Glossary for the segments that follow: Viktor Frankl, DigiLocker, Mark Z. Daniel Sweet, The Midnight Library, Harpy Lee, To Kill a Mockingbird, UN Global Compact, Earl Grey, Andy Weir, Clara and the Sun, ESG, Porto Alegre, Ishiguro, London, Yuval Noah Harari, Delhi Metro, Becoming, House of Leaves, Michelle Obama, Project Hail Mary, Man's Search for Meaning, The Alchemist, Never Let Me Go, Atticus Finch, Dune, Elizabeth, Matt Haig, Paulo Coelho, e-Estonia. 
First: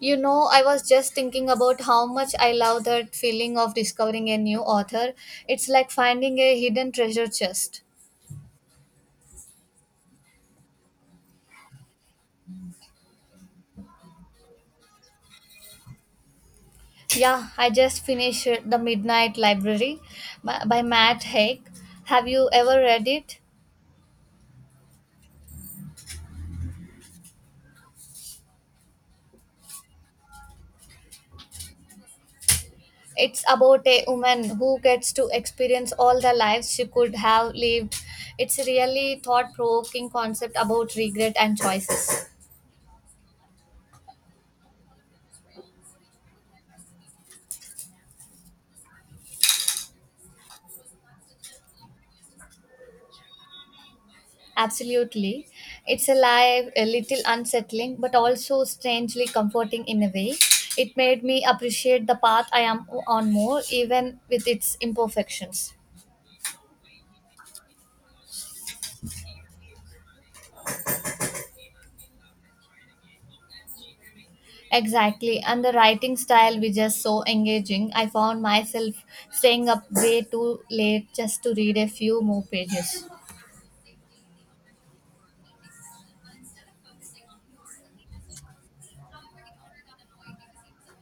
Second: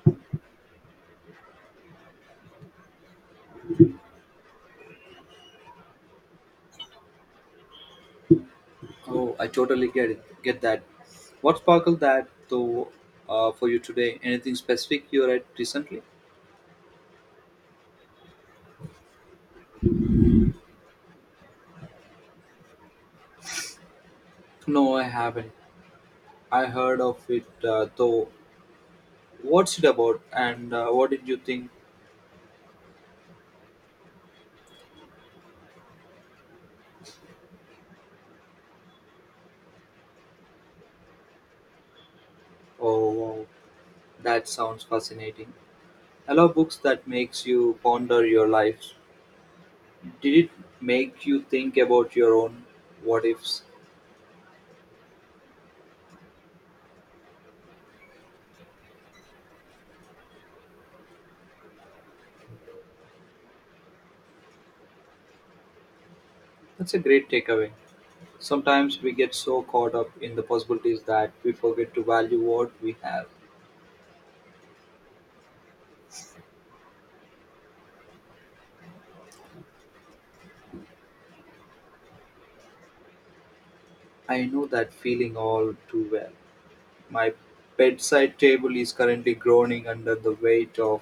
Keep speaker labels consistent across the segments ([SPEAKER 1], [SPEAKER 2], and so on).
[SPEAKER 1] You know, I was just thinking about how much I love that feeling of discovering a new author. It's like finding a hidden treasure chest.
[SPEAKER 2] Oh, I totally get it. Get that. What sparkled that though for you today? Anything specific you read recently?
[SPEAKER 1] Yeah, I just finished The Midnight Library by Matt Haig. Have you ever read it?
[SPEAKER 2] No, I haven't. I heard of it though. What's it about, and what did you think?
[SPEAKER 1] It's about a woman who gets to experience all the lives she could have lived. It's a really thought provoking concept about regret and choices.
[SPEAKER 2] Oh, wow, that sounds fascinating. I love books that makes you ponder your lives. Did it make you think about your own what ifs?
[SPEAKER 1] Absolutely. It's alive, a little unsettling, but also strangely comforting in a way. It made me appreciate the path I am on more, even with its imperfections.
[SPEAKER 2] That's a great takeaway. Sometimes we get so caught up in the possibilities that we forget to value what we have.
[SPEAKER 1] Exactly. And the writing style was just so engaging. I found myself staying up way too late just to read a few more pages.
[SPEAKER 2] I know that feeling all too well. My bedside table is currently groaning under the weight of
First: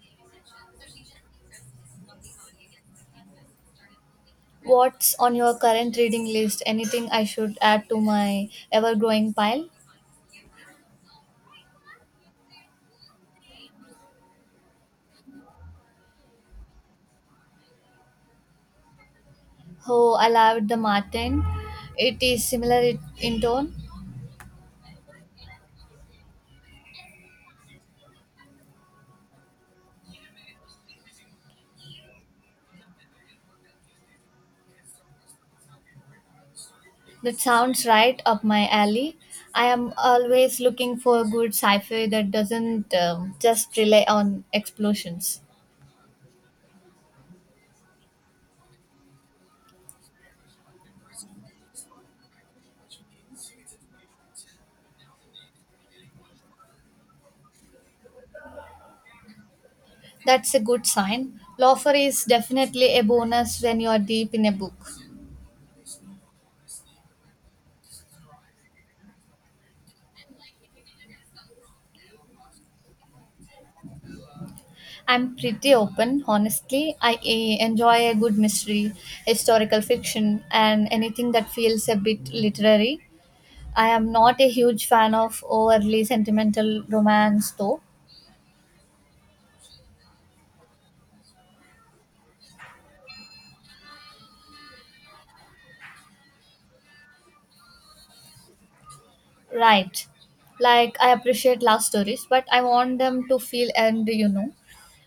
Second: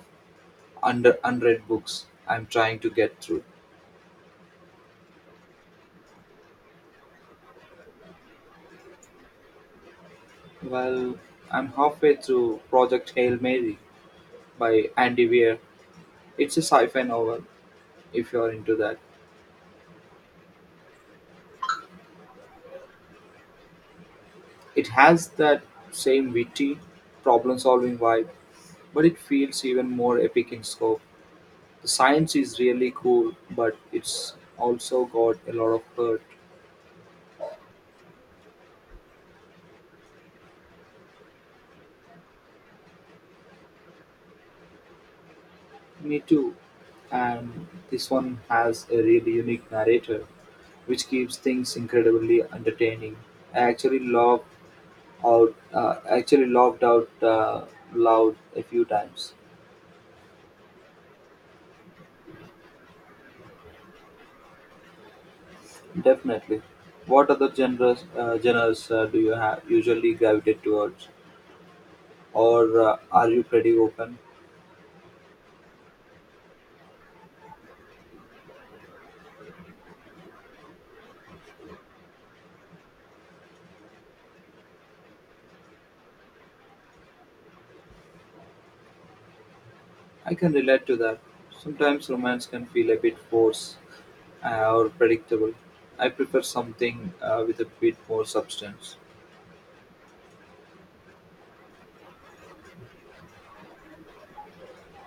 [SPEAKER 2] under unread books I'm trying to get through.
[SPEAKER 1] What's on your current reading list? Anything I should add to my ever growing pile?
[SPEAKER 2] Well, I'm halfway through Project Hail Mary by Andy Weir. It's a sci-fi novel, if you're into that.
[SPEAKER 1] Oh, I loved the Martin. It is similar in tone.
[SPEAKER 2] It has that same witty, problem-solving vibe, but it feels even more epic in scope. The science is really cool, but it's also got a lot of hurt.
[SPEAKER 1] That sounds right up my alley. I am always looking for good sci fi that doesn't just rely on explosions.
[SPEAKER 2] Me too. And this one has a really unique narrator, which keeps things incredibly entertaining. I actually loved out. Actually loved out loud a few times.
[SPEAKER 1] That's a good sign. Loafer is definitely a bonus when you're deep in a book.
[SPEAKER 2] Definitely. What other genres do you have usually gravitate towards, or are you pretty open?
[SPEAKER 1] I'm pretty open, honestly. I enjoy a good mystery, historical fiction, and anything that feels a bit literary. I am not a huge fan of overly sentimental romance, though.
[SPEAKER 2] I can relate to that. Sometimes romance can feel a bit forced or predictable. I prefer something with a bit more substance.
[SPEAKER 1] Right. Like I appreciate love stories, but I want them to feel and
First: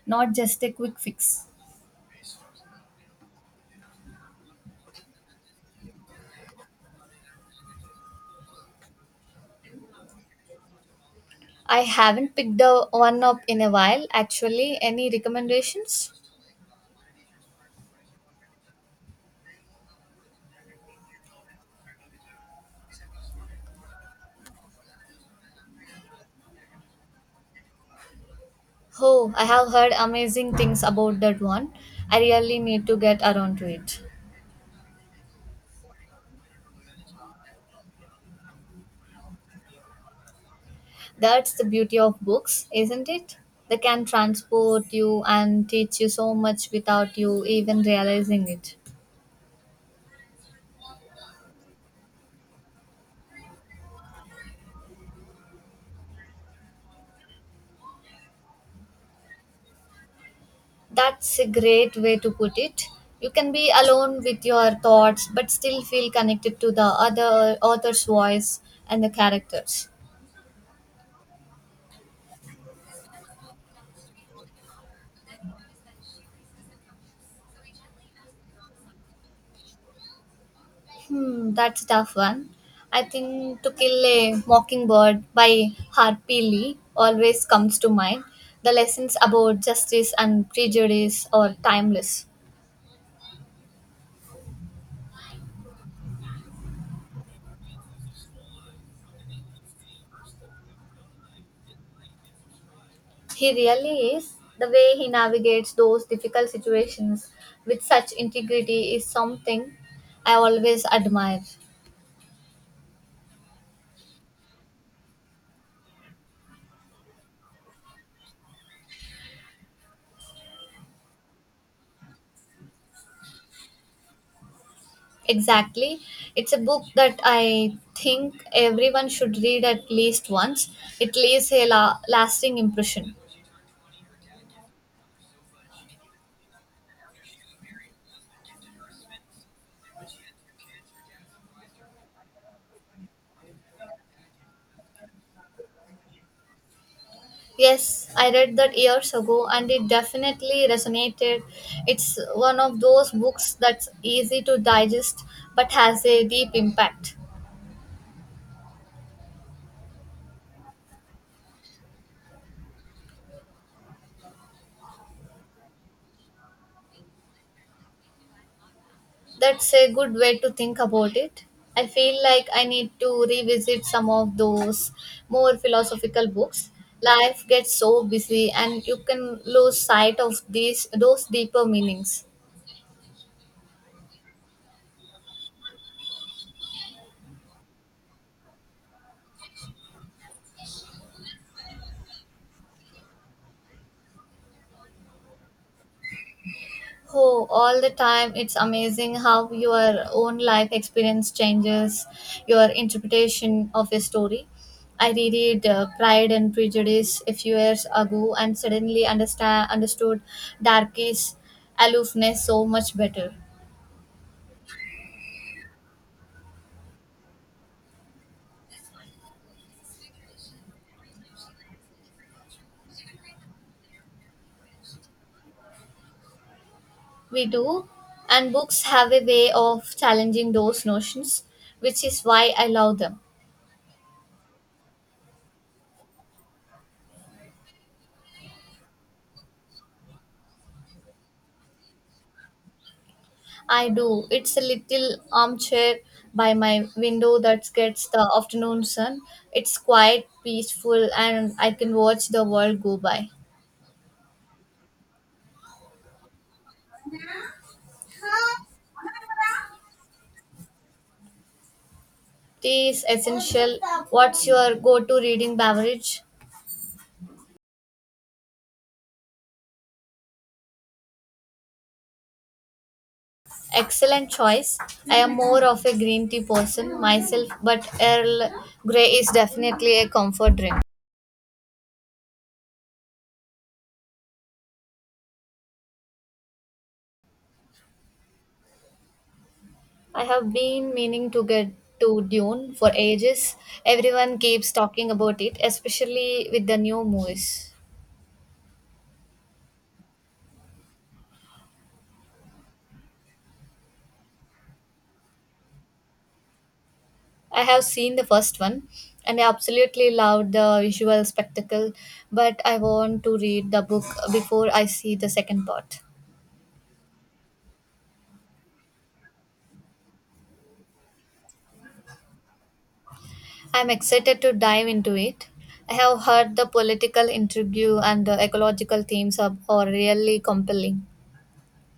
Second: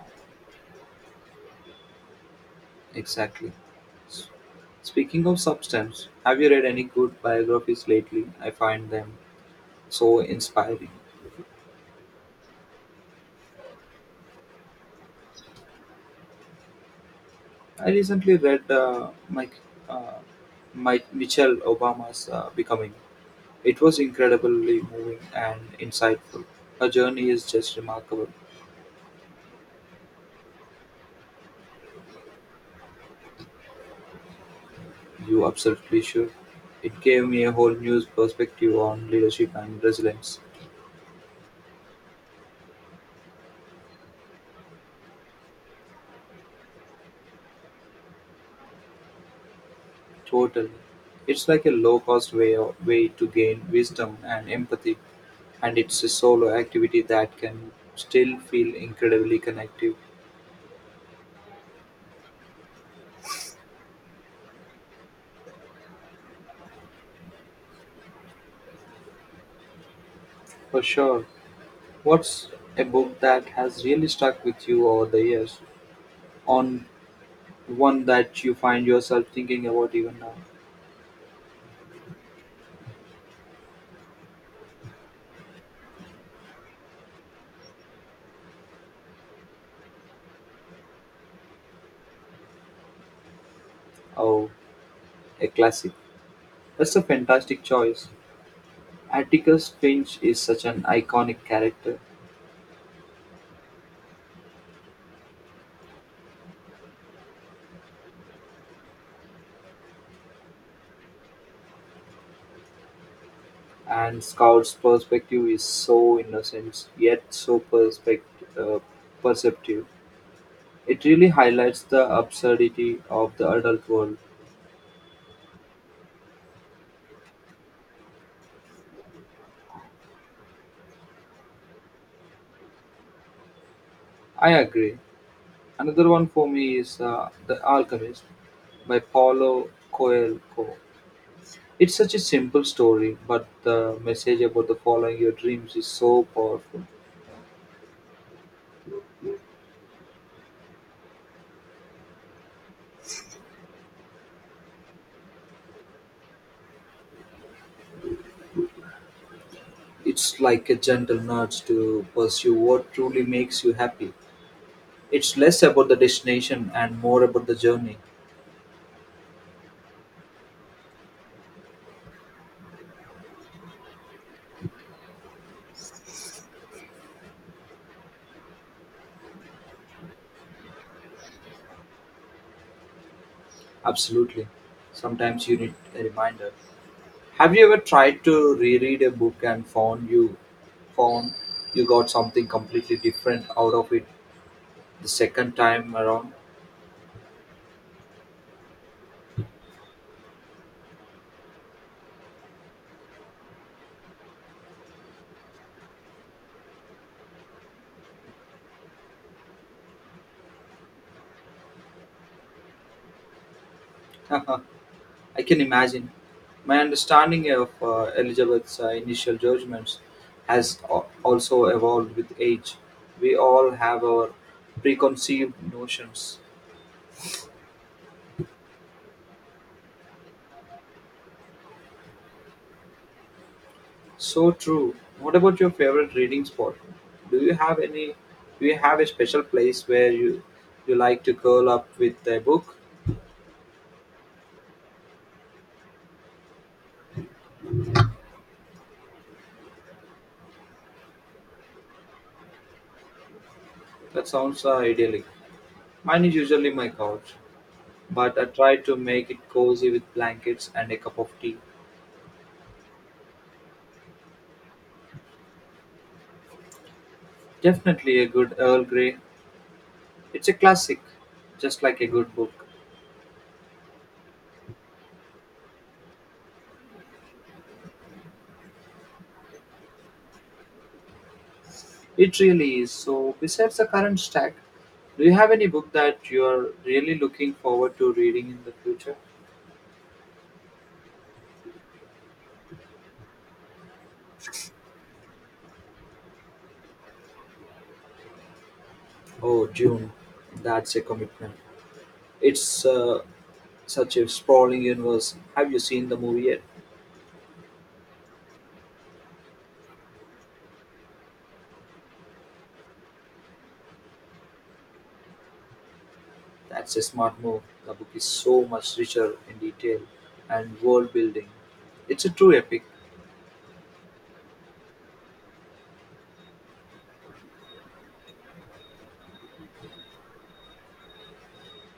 [SPEAKER 1] not just a quick fix.
[SPEAKER 2] Exactly. S- Speaking of substance, have you read any good biographies lately? I find them so inspiring.
[SPEAKER 1] I haven't picked the one up in a while. Actually, any recommendations?
[SPEAKER 2] I recently read Mike, uh, Mike Michelle Obama's Becoming. It was incredibly moving and insightful. Her journey is just remarkable.
[SPEAKER 1] Oh, I have heard amazing things about that one. I really need to get around to it.
[SPEAKER 2] You absolutely should. It gave me a whole new perspective on leadership and resilience.
[SPEAKER 1] That's the beauty of books, isn't it? They can transport you and teach you so much without you even realizing it.
[SPEAKER 2] Totally. It's like a low-cost way to gain wisdom and empathy, and it's a solo activity that can still feel incredibly connective.
[SPEAKER 1] That's a great way to put it. You can be alone with your thoughts but still feel connected to the other author's voice and the characters.
[SPEAKER 2] For sure. What's a book that has really stuck with you over the years? On one that you find yourself thinking about even now?
[SPEAKER 1] Hmm, that's a tough one. I think To Kill a Mockingbird by Harpy Lee always comes to mind. The lessons about justice and prejudice are timeless.
[SPEAKER 2] Oh, a classic. That's a fantastic choice. Atticus Finch is such an iconic character.
[SPEAKER 1] He really is. The way he navigates those difficult situations with such integrity is something I always admire.
[SPEAKER 2] And Scout's perspective is so innocent, yet uh, perceptive. It really highlights the absurdity of the adult world.
[SPEAKER 1] Exactly. It's a book that I think everyone should read at least once. It leaves a lasting impression.
[SPEAKER 2] I agree. Another one for me is The Alchemist by Paulo Coelho. It's such a simple story, but the message about the following your dreams is so powerful.
[SPEAKER 1] Yes, I read that years ago and it definitely resonated. It's one of those books that's easy to digest but has a deep impact.
[SPEAKER 2] It's like a gentle nudge to pursue what truly makes you happy. It's less about the destination and more about the journey.
[SPEAKER 1] That's a good way to think about it. I feel like I need to revisit some of those more philosophical books. Life gets so busy and you can lose sight of these those deeper meanings.
[SPEAKER 2] Absolutely. Sometimes you need a reminder. Have you ever tried to reread a book and found you got something completely different out of it the second time around?
[SPEAKER 1] Oh, all the time it's amazing how your own life experience changes your interpretation of a story. I reread Pride and Prejudice a few years ago and suddenly understand understood Darky's aloofness so much better.
[SPEAKER 2] I can imagine. My understanding of Elizabeth's initial judgments also evolved with age. We all have our preconceived notions.
[SPEAKER 1] We do, and books have a way of challenging those notions, which is why I love them.
[SPEAKER 2] So true. What about your favorite reading spot? Do you have any do you have a special place where you like to curl up with a book?
[SPEAKER 1] I do. It's a little armchair by my window that gets the afternoon sun. It's quite peaceful, and I can watch the world go by.
[SPEAKER 2] That sounds idyllic. Mine is usually my couch, but I try to make it cozy with blankets and a cup of tea.
[SPEAKER 1] Tea is essential. What's your go to reading beverage?
[SPEAKER 2] Definitely a good Earl Grey. It's a classic, just like a good book.
[SPEAKER 1] Excellent choice. I am more of a green tea person myself, but Earl Grey is definitely a comfort drink.
[SPEAKER 2] It really is. So besides the current stack, do you have any book that you are really looking forward to reading in the future?
[SPEAKER 1] I have been meaning to get to Dune for ages. Everyone keeps talking about it, especially with the new movies.
[SPEAKER 2] Oh, June. That's a commitment. It's such a sprawling universe. Have you seen the movie yet?
[SPEAKER 1] I have seen the first one and I absolutely loved the visual spectacle, but I want to read the book before I see the second part.
[SPEAKER 2] That's a smart move. The book is so much richer in detail and world building. It's a true epic.
[SPEAKER 1] I'm excited to dive into it. I have heard the political intrigue and the ecological themes are really compelling.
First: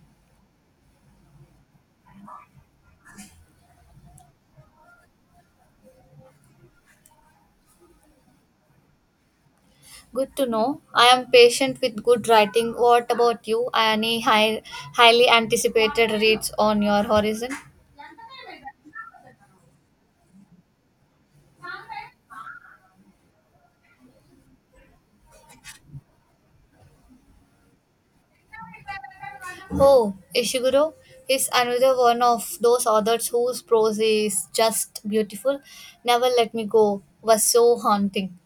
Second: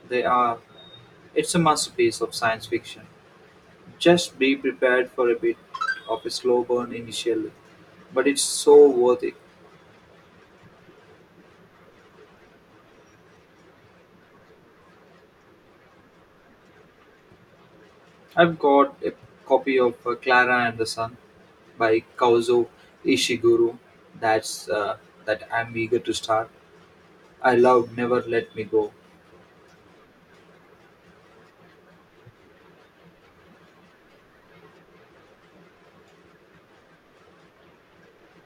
[SPEAKER 2] They are. It's a masterpiece of science fiction. Just be prepared for a bit of a slow burn initially, but it's so worth it.
[SPEAKER 1] Good to know. I am patient with good writing. What about you? Any highly anticipated reads on your horizon?
[SPEAKER 2] I've got a copy of Clara and the Sun by Kaozo Ishiguro. That's uh, that I'm eager to start. I love Never Let Me Go.
[SPEAKER 1] Oh, Ishiguro is another one of those authors whose prose is just beautiful. Never Let Me Go was so haunting.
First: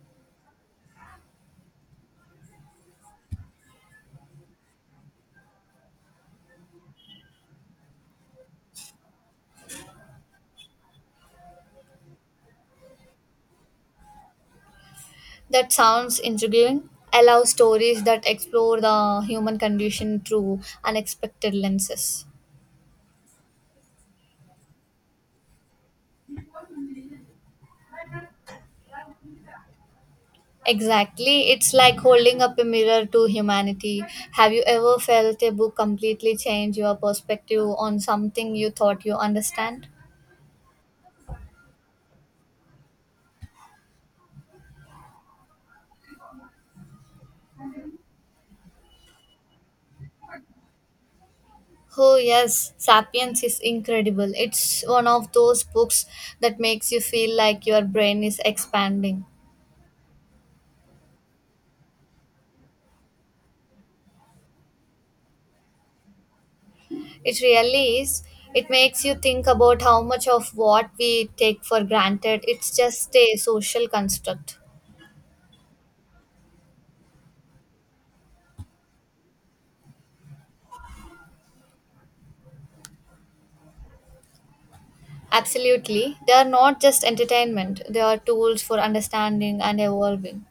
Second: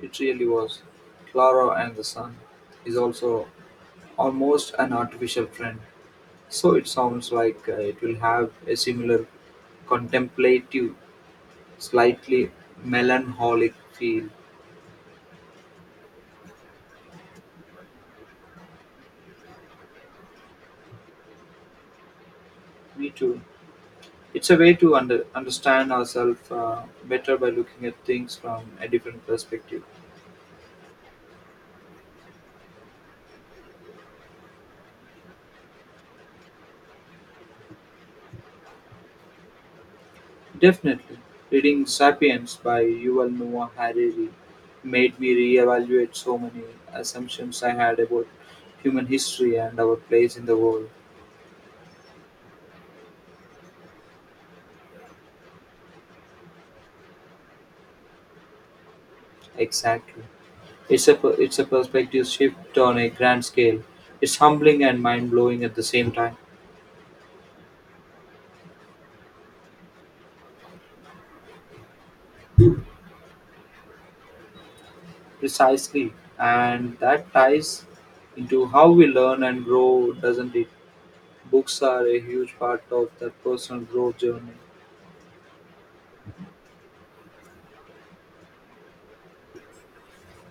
[SPEAKER 2] It really was. Clara and the Sun is also almost an artificial friend, so it sounds like it will have a similar contemplative, slightly melancholic feel.
[SPEAKER 1] That sounds intriguing. Allow stories that explore the human condition through unexpected lenses.
[SPEAKER 2] Me too. It's a way to understand ourselves better by looking at things from a different perspective.
[SPEAKER 1] Exactly. It's like holding up a mirror to humanity. Have you ever felt a book completely change your perspective on something you thought you understand?
[SPEAKER 2] Definitely, reading "Sapiens" by Yuval Noah Harari made me reevaluate so many assumptions I had about human history and our place in the world.
[SPEAKER 1] Oh, yes. Sapiens is incredible. It's one of those books that makes you feel like your brain is expanding.
[SPEAKER 2] Exactly. It's a perspective shift on a grand scale. It's humbling and mind-blowing at the same time.
[SPEAKER 1] It really is. It makes you think about how much of what we take for granted. It's just a social construct.
[SPEAKER 2] Precisely, and that ties into how we learn and grow, doesn't it? Books are a huge part of that personal growth journey.
[SPEAKER 1] Absolutely. They are not just entertainment, they are tools for understanding and evolving.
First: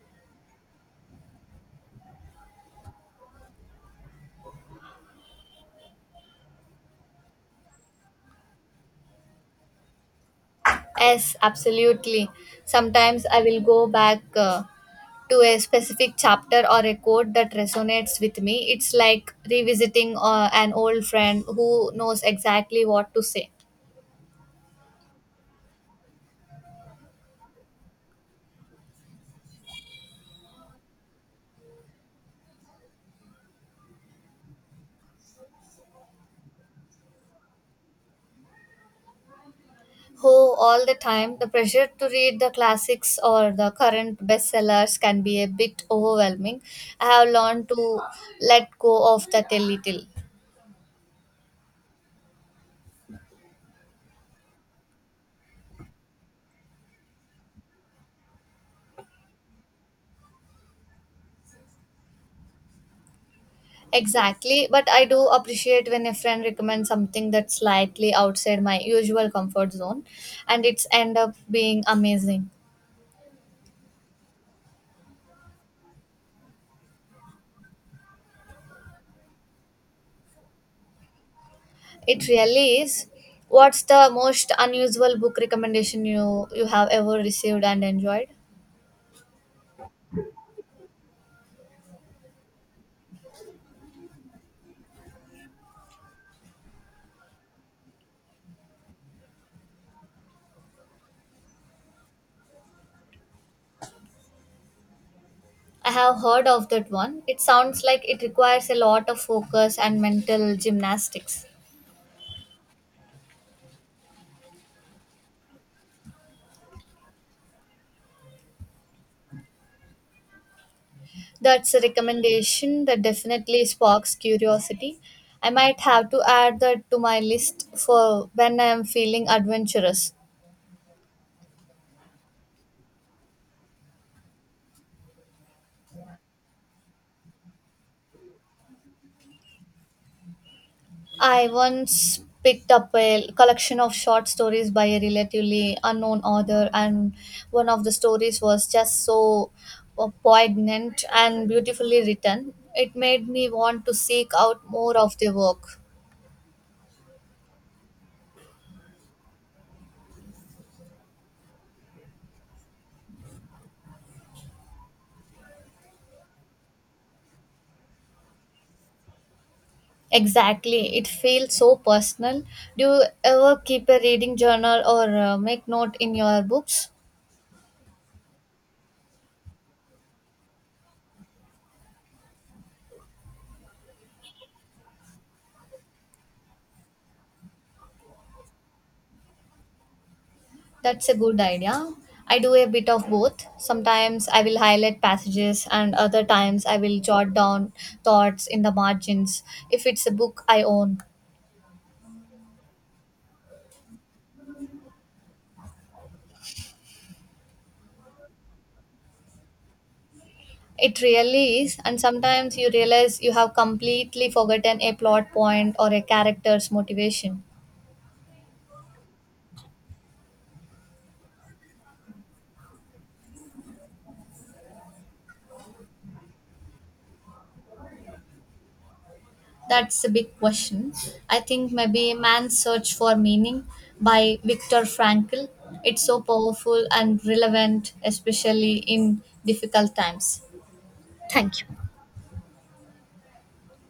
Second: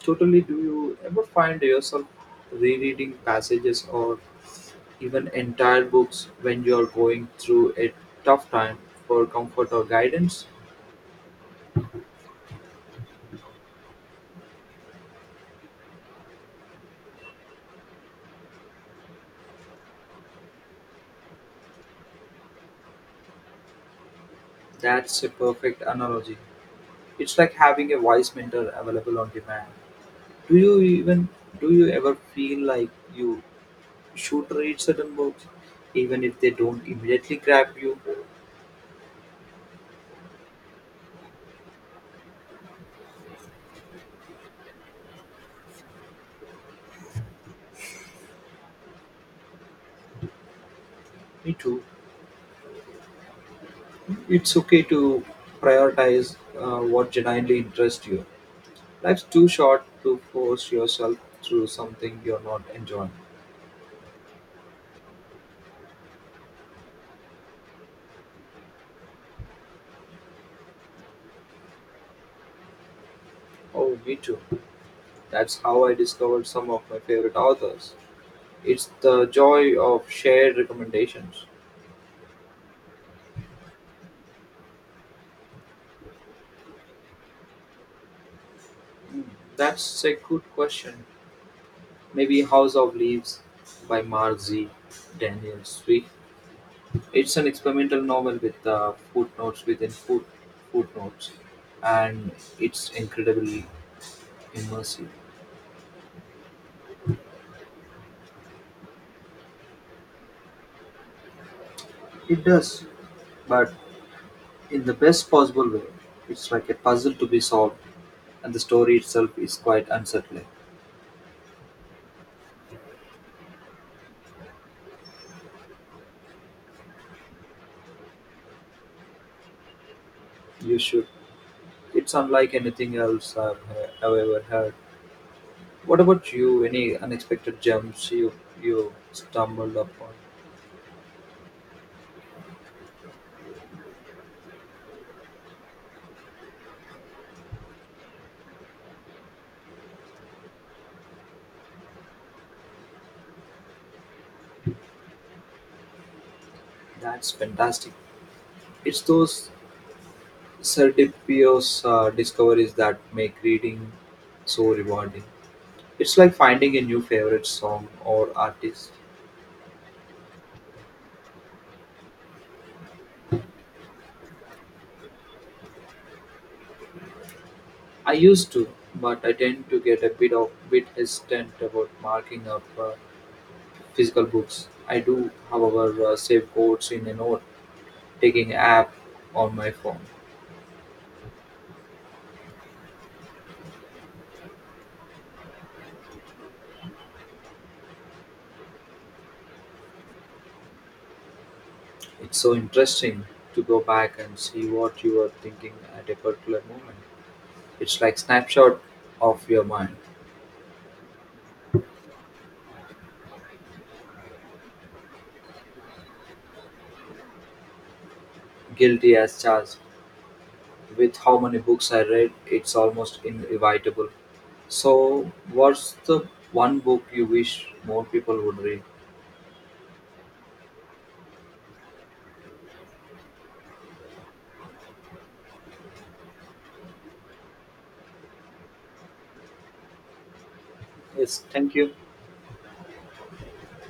[SPEAKER 2] Totally, do you ever find yourself rereading passages or even entire books when you're going through a tough time for comfort or guidance?
[SPEAKER 1] Yes, absolutely. Sometimes I will go back to a specific chapter or a quote that resonates with me. It's like revisiting an old friend who knows exactly what to say.
[SPEAKER 2] That's a perfect analogy. It's like having a wise mentor available on demand. Do you even do you ever feel like you should read certain books even if they don't immediately grab you?
[SPEAKER 1] Who all the time, the pressure to read the classics or the current bestsellers can be a bit overwhelming. I have learned to let go of that a little.
[SPEAKER 2] Me too. It's okay to prioritize what genuinely interests you. Life's too short to force yourself through something you're not enjoying.
[SPEAKER 1] Exactly, but I do appreciate when a friend recommends something that's slightly outside my usual comfort zone and it's end up being amazing.
[SPEAKER 2] Oh, me too. That's how I discovered some of my favorite authors. It's the joy of shared recommendations.
[SPEAKER 1] It really is. What's the most unusual book recommendation you have ever received and enjoyed?
[SPEAKER 2] Hmm, that's a good question. Maybe House of Leaves by Mark Z. Daniel Sweet. It's an experimental novel with footnotes, and it's incredibly immersive.
[SPEAKER 1] I have heard of that one. It sounds like it requires a lot of focus and mental gymnastics.
[SPEAKER 2] It does, but in the best possible way, it's like a puzzle to be solved, and the story itself is quite unsettling.
[SPEAKER 1] That's a recommendation that definitely sparks curiosity. I might have to add that to my list for when I am feeling adventurous.
[SPEAKER 2] You should. It's unlike anything else I've ever heard. What about you? Any unexpected gems you stumbled upon?
[SPEAKER 1] I once picked up a collection of short stories by a relatively unknown author, and one of the stories was just so poignant and beautifully written. It made me want to seek out more of their work.
[SPEAKER 2] That's fantastic. It's those serendipitous discoveries that make reading so rewarding. It's like finding a new favorite song or artist.
[SPEAKER 1] Exactly, it feels so personal. Do you ever keep a reading journal or make note in your books?
[SPEAKER 2] I used to, but I tend to get a bit of bit hesitant about marking up physical books. I do, however, save quotes in a note-taking app on my phone.
[SPEAKER 1] That's a good idea. I do a bit of both. Sometimes I will highlight passages, and other times I will jot down thoughts in the margins if it's a book I own.
[SPEAKER 2] It's so interesting to go back and see what you were thinking at a particular moment. It's like snapshot of your mind.
[SPEAKER 1] It really is, and sometimes you realize you have completely forgotten a plot point or a character's motivation.
[SPEAKER 2] Guilty as charged. With how many books I read, it's almost inevitable. So, what's the one book you wish more people would read?
[SPEAKER 1] That's a big question. I think maybe Man's Search for Meaning by Viktor Frankl. It's so powerful and relevant, especially in difficult times.
[SPEAKER 2] Yes,
[SPEAKER 1] Thank you.
[SPEAKER 2] thank you.